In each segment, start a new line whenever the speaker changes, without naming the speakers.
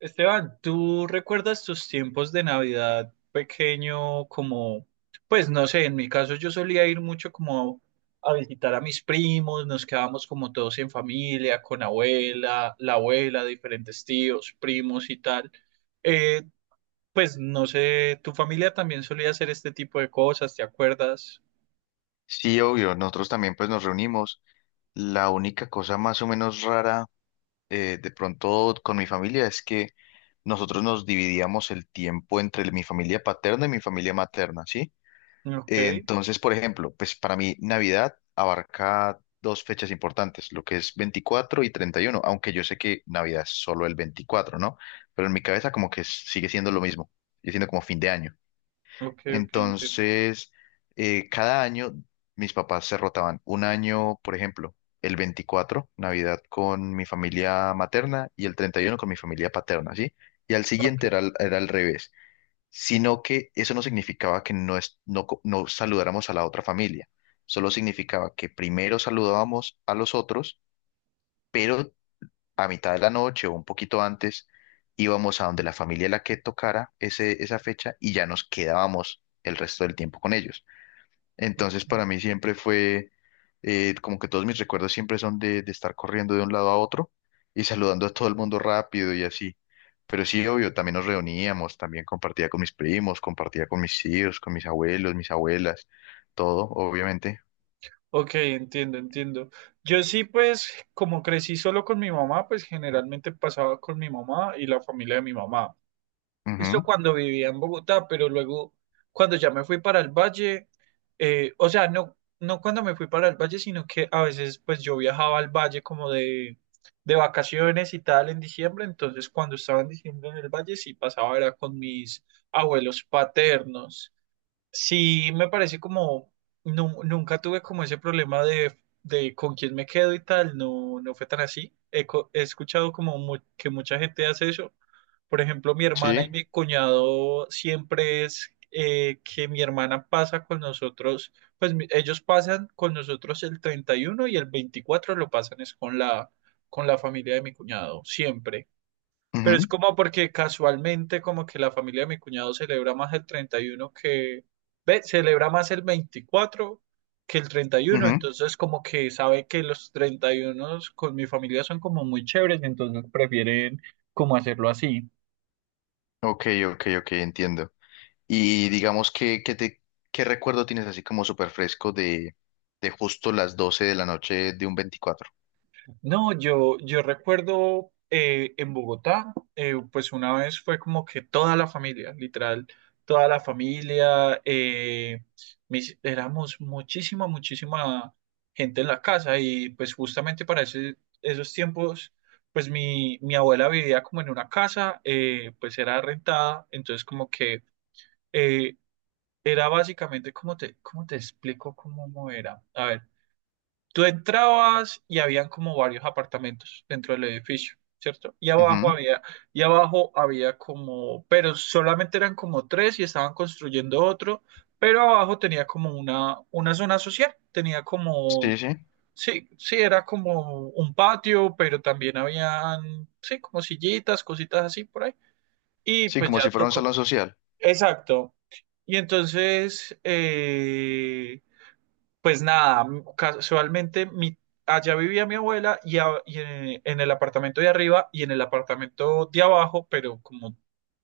Esteban, ¿tú recuerdas tus tiempos de Navidad pequeño como, pues no sé, en mi caso yo solía ir mucho como a visitar a mis primos? Nos quedábamos como todos en familia, con abuela, la abuela, diferentes tíos, primos y tal. Eh, pues no sé, ¿tu familia también solía hacer este tipo de cosas? ¿Te acuerdas?
Sí, obvio, nosotros también pues nos reunimos. La única cosa más o menos rara de pronto con mi familia es que nosotros nos dividíamos el tiempo entre mi familia paterna y mi familia materna, ¿sí?
Ok,
Entonces, por ejemplo, pues para mí Navidad abarca dos fechas importantes, lo que es 24 y 31, aunque yo sé que Navidad es solo el 24, ¿no? Pero en mi cabeza como que sigue siendo lo mismo, sigue siendo como fin de año.
ok, ok, entiendo.
Entonces, cada año mis papás se rotaban. Un año, por ejemplo, el 24, Navidad con mi familia materna y el 31 con mi familia paterna, ¿sí? Y al siguiente
Ok,
era, era al revés, sino que eso no significaba que no, no, no saludáramos a la otra familia, solo significaba que primero saludábamos a los otros, pero a mitad de la noche o un poquito antes, íbamos a donde la familia la que tocara ese, esa fecha y ya nos quedábamos el resto del tiempo con ellos. Entonces
ok.
para mí siempre fue como que todos mis recuerdos siempre son de estar corriendo de un lado a otro y saludando a todo el mundo rápido y así. Pero sí, obvio, también nos reuníamos, también compartía con mis primos, compartía con mis tíos, con mis abuelos, mis abuelas, todo, obviamente.
Ok, entiendo, entiendo. Yo sí, pues, como crecí solo con mi mamá, pues generalmente pasaba con mi mamá y la familia de mi mamá. Esto
Ujú.
cuando vivía en Bogotá, pero luego cuando ya me fui para el valle, o sea, no, no cuando me fui para el valle, sino que a veces pues yo viajaba al valle como de vacaciones y tal en diciembre. Entonces cuando estaba en diciembre en el valle sí pasaba era con mis abuelos paternos. Sí, me parece como, nunca tuve como ese problema de con quién me quedo y tal, no, no fue tan así. He, he escuchado como que mucha gente hace eso. Por ejemplo, mi hermana y
Sí.
mi cuñado siempre es que mi hermana pasa con nosotros, pues ellos pasan con nosotros el 31 y el 24 lo pasan es con la familia de mi cuñado, siempre. Pero es
Ujú,
como porque casualmente como que la familia de mi cuñado celebra más el 31 que, ve, celebra más el 24 que el 31,
ujú.
entonces como que sabe que los 31 con mi familia son como muy chéveres, entonces prefieren como hacerlo así.
Ok, ok, ok, entiendo. Y digamos que te, ¿qué recuerdo tienes así como súper fresco de justo las 12 de la noche de un veinticuatro?
No, yo recuerdo en Bogotá, pues una vez fue como que toda la familia, literal, toda la familia, éramos muchísima, muchísima gente en la casa. Y pues justamente para esos tiempos, pues mi abuela vivía como en una casa, pues era rentada, entonces como que eh, era básicamente, cómo te explico cómo era? A ver. Tú entrabas y habían como varios apartamentos dentro del edificio, ¿cierto?
Ujú.
Y abajo había como, pero solamente eran como tres y estaban construyendo otro, pero abajo tenía como una zona social, tenía como,
Sí, sí.
sí, sí, era como un patio, pero también habían, sí, como sillitas, cositas así por ahí. Y
Sí,
pues
como
ya
si fuera un
tocó,
salón social.
exacto. Y entonces, pues nada, casualmente mi, allá vivía mi abuela y, y en el apartamento de arriba y en el apartamento de abajo, pero como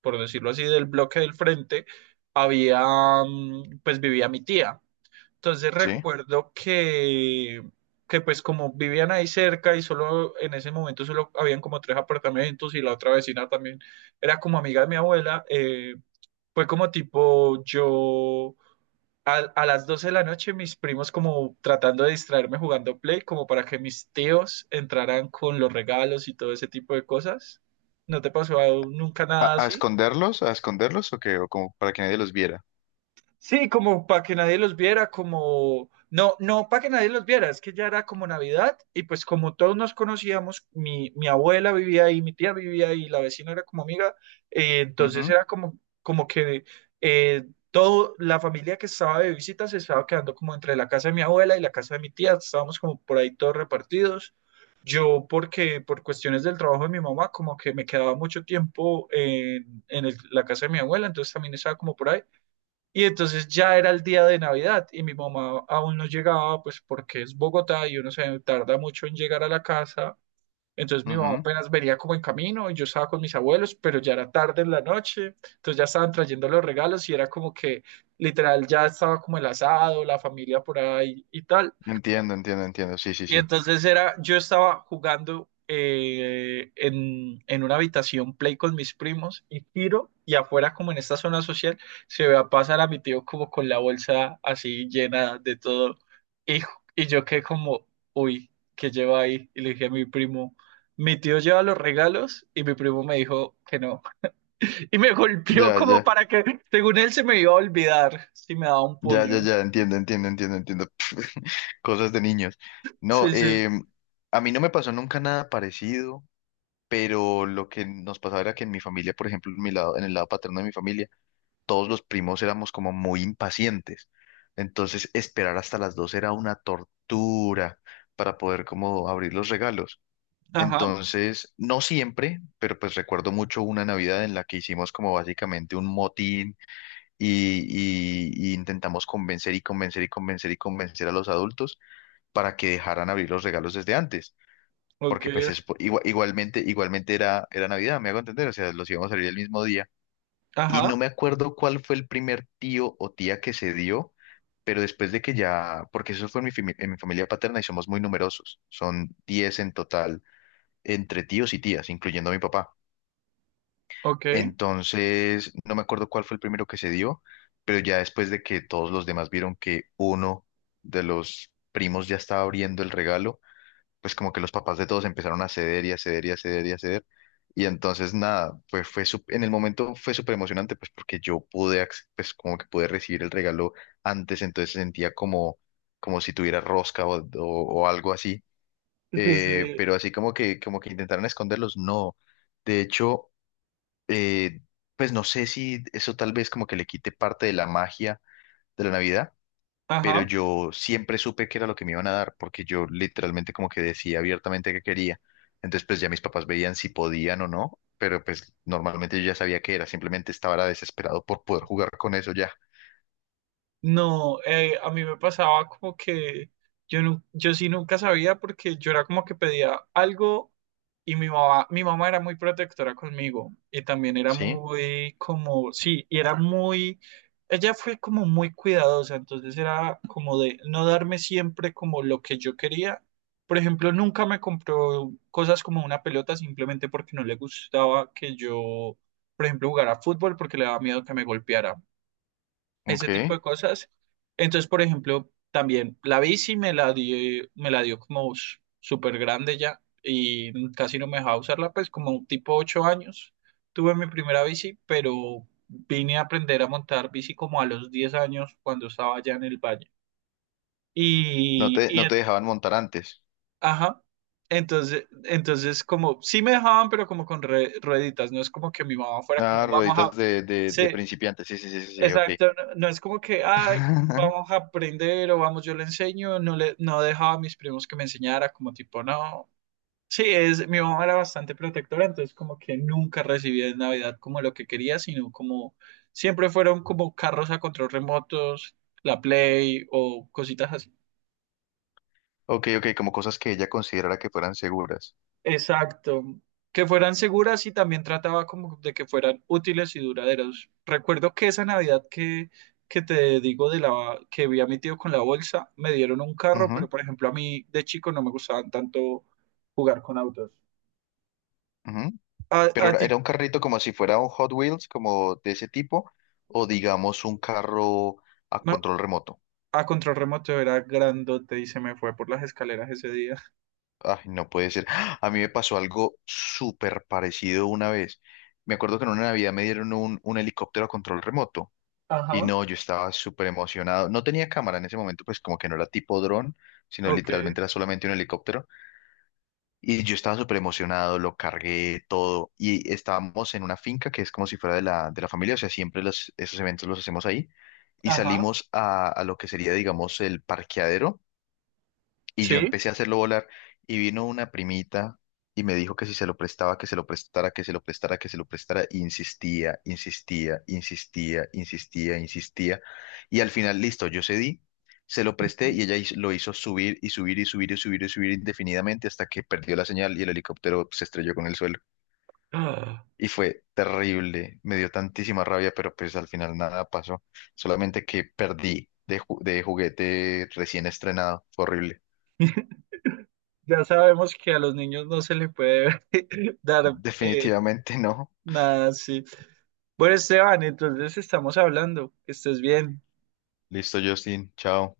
por decirlo así, del bloque del frente, había, pues vivía mi tía. Entonces
Sí.
recuerdo que pues como vivían ahí cerca y solo en ese momento solo habían como tres apartamentos y la otra vecina también era como amiga de mi abuela, fue como tipo yo a las 12 de la noche mis primos como tratando de distraerme jugando Play como para que mis tíos entraran con los regalos y todo ese tipo de cosas. ¿No te pasó nunca nada
A
así?
esconderlos? ¿A esconderlos? ¿O qué? ¿O como para que nadie los viera?
Sí, como para que nadie los viera, como, no, no para que nadie los viera, es que ya era como Navidad y pues como todos nos conocíamos, mi abuela vivía ahí, mi tía vivía ahí, la vecina era como amiga,
Ujú,
entonces era como, como que eh, todo, la familia que estaba de visita se estaba quedando como entre la casa de mi abuela y la casa de mi tía, estábamos como por ahí todos repartidos. Yo porque por cuestiones del trabajo de mi mamá, como que me quedaba mucho tiempo en la casa de mi abuela, entonces también estaba como por ahí. Y entonces ya era el día de Navidad y mi mamá aún no llegaba, pues porque es Bogotá y uno se tarda mucho en llegar a la casa. Entonces mi mamá
ujú.
apenas venía como en camino y yo estaba con mis abuelos, pero ya era tarde en la noche, entonces ya estaban trayendo los regalos y era como que literal ya estaba como el asado, la familia por ahí y tal.
Entiendo, entiendo, entiendo. Sí, sí,
Y
sí.
entonces era, yo estaba jugando en una habitación play con mis primos y tiro y afuera como en esta zona social se ve a pasar a mi tío como con la bolsa así llena de todo y, y yo quedé como, uy, ¿qué lleva ahí? Y le dije a mi primo, mi tío lleva los regalos y mi primo me dijo que no. Y me golpeó
Ya,
como
ya.
para que, según él, se me iba a olvidar si me daba un
Ya, ya,
puño.
ya. Entiendo, entiendo, entiendo, entiendo. Cosas de niños. No,
Sí, sí.
a mí no me pasó nunca nada parecido, pero lo que nos pasaba era que en mi familia, por ejemplo, en mi lado, en el lado paterno de mi familia, todos los primos éramos como muy impacientes. Entonces, esperar hasta las 2 era una tortura para poder como abrir los regalos.
Ajá,
Entonces, no siempre, pero pues recuerdo mucho una Navidad en la que hicimos como básicamente un motín y, y intentamos convencer y convencer y convencer y convencer a los adultos para que dejaran abrir los regalos desde antes.
ok,
Porque pues es, igualmente, igualmente era, era Navidad, me hago entender, o sea, los íbamos a abrir el mismo día y
ajá,
no me acuerdo cuál fue el primer tío o tía que se dio, pero después de que ya, porque eso fue en mi, en mi familia paterna y somos muy numerosos, son 10 en total, entre tíos y tías, incluyendo a mi papá.
ok.
Entonces, no me acuerdo cuál fue el primero que se dio, pero ya después de que todos los demás vieron que uno de los primos ya estaba abriendo el regalo, pues como que los papás de todos empezaron a ceder y a ceder y a ceder y a ceder. Y entonces nada, pues fue en el momento fue súper emocionante, pues porque yo pude, pues como que pude recibir el regalo antes, entonces sentía como, como si tuviera rosca o, o algo así.
Sí,
Pero así como que intentaron esconderlos, no. De hecho, eh, pues no sé si eso tal vez como que le quite parte de la magia de la Navidad, pero
ajá.
yo siempre supe que era lo que me iban a dar, porque yo literalmente como que decía abiertamente que quería. Entonces, pues ya mis papás veían si podían o no, pero pues normalmente yo ya sabía que era, simplemente estaba era desesperado por poder jugar con eso ya.
No, a mí me pasaba como que yo, yo sí nunca sabía porque yo era como que pedía algo y mi mamá era muy protectora conmigo y también era
¿Sí?
muy como, sí, y era muy, ella fue como muy cuidadosa, entonces era como de no darme siempre como lo que yo quería. Por ejemplo, nunca me compró cosas como una pelota simplemente porque no le gustaba que yo, por ejemplo, jugara fútbol porque le daba miedo que me golpeara. Ese tipo
Ok.
de cosas. Entonces, por ejemplo, también la bici me la dio como súper grande ya y casi no me dejaba usarla, pues como tipo 8 años tuve mi primera bici, pero vine a aprender a montar bici como a los 10 años cuando estaba ya en el valle.
No te,
Y
no te
en-
dejaban montar antes.
ajá. Entonces, entonces como sí me dejaban, pero como con rueditas, no es como que mi mamá fuera
Ah,
como, vamos
rueditas
a,
de
sí,
principiantes. Sí, sí, sí, sí, sí, ok.
exacto, no, no es como que, ah, vamos a aprender o vamos, yo le enseño, no le, no dejaba a mis primos que me enseñara, como tipo, no. Sí, es, mi mamá era bastante protectora, entonces como que nunca recibía en Navidad como lo que quería, sino como siempre fueron como carros a control remotos, la Play o cositas así.
Ok, ok, como cosas que ella considerara que fueran seguras.
Exacto. Que fueran seguras y también trataba como de que fueran útiles y duraderas. Recuerdo que esa Navidad que te digo de la que vi a mi tío con la bolsa, me dieron un carro, pero
Ujú,
por ejemplo a mí de chico no me gustaban tanto jugar con autos.
ujú. Pero
A
era
ti,
era un carrito como si fuera un Hot Wheels, como de ese tipo, o digamos un carro a
no,
control remoto.
a control remoto era grandote y se me fue por las escaleras ese día.
Ay, no puede ser. ¡Ah! A mí me pasó algo súper parecido una vez. Me acuerdo que en una Navidad me dieron un helicóptero a control remoto. Y
Ajá.
no, yo estaba súper emocionado. No tenía cámara en ese momento, pues como que no era tipo dron, sino
Ok.
literalmente era solamente un helicóptero. Y yo estaba súper emocionado, lo cargué todo. Y estábamos en una finca que es como si fuera de la familia, o sea, siempre los, esos eventos los hacemos ahí. Y
Ajá.
salimos a lo que sería, digamos, el parqueadero y yo
Sí.
empecé a hacerlo volar y vino una primita y me dijo que si se lo prestaba, que se lo prestara, que se lo prestara, que se lo prestara. Y insistía, insistía, insistía, insistía, insistía. Y al final, listo, yo cedí, se lo presté
Ujú.
y ella lo hizo subir y subir y subir y subir y subir indefinidamente hasta que perdió la señal y el helicóptero se estrelló con el suelo.
Ah,
Y fue terrible, me dio tantísima rabia, pero pues al final nada pasó, solamente que perdí de, de juguete recién estrenado, fue horrible.
ya sabemos que a los niños no se les puede dar
Definitivamente no.
nada, sí. Bueno, Esteban, entonces estamos hablando. Que estés bien.
Listo, Justin. Chao.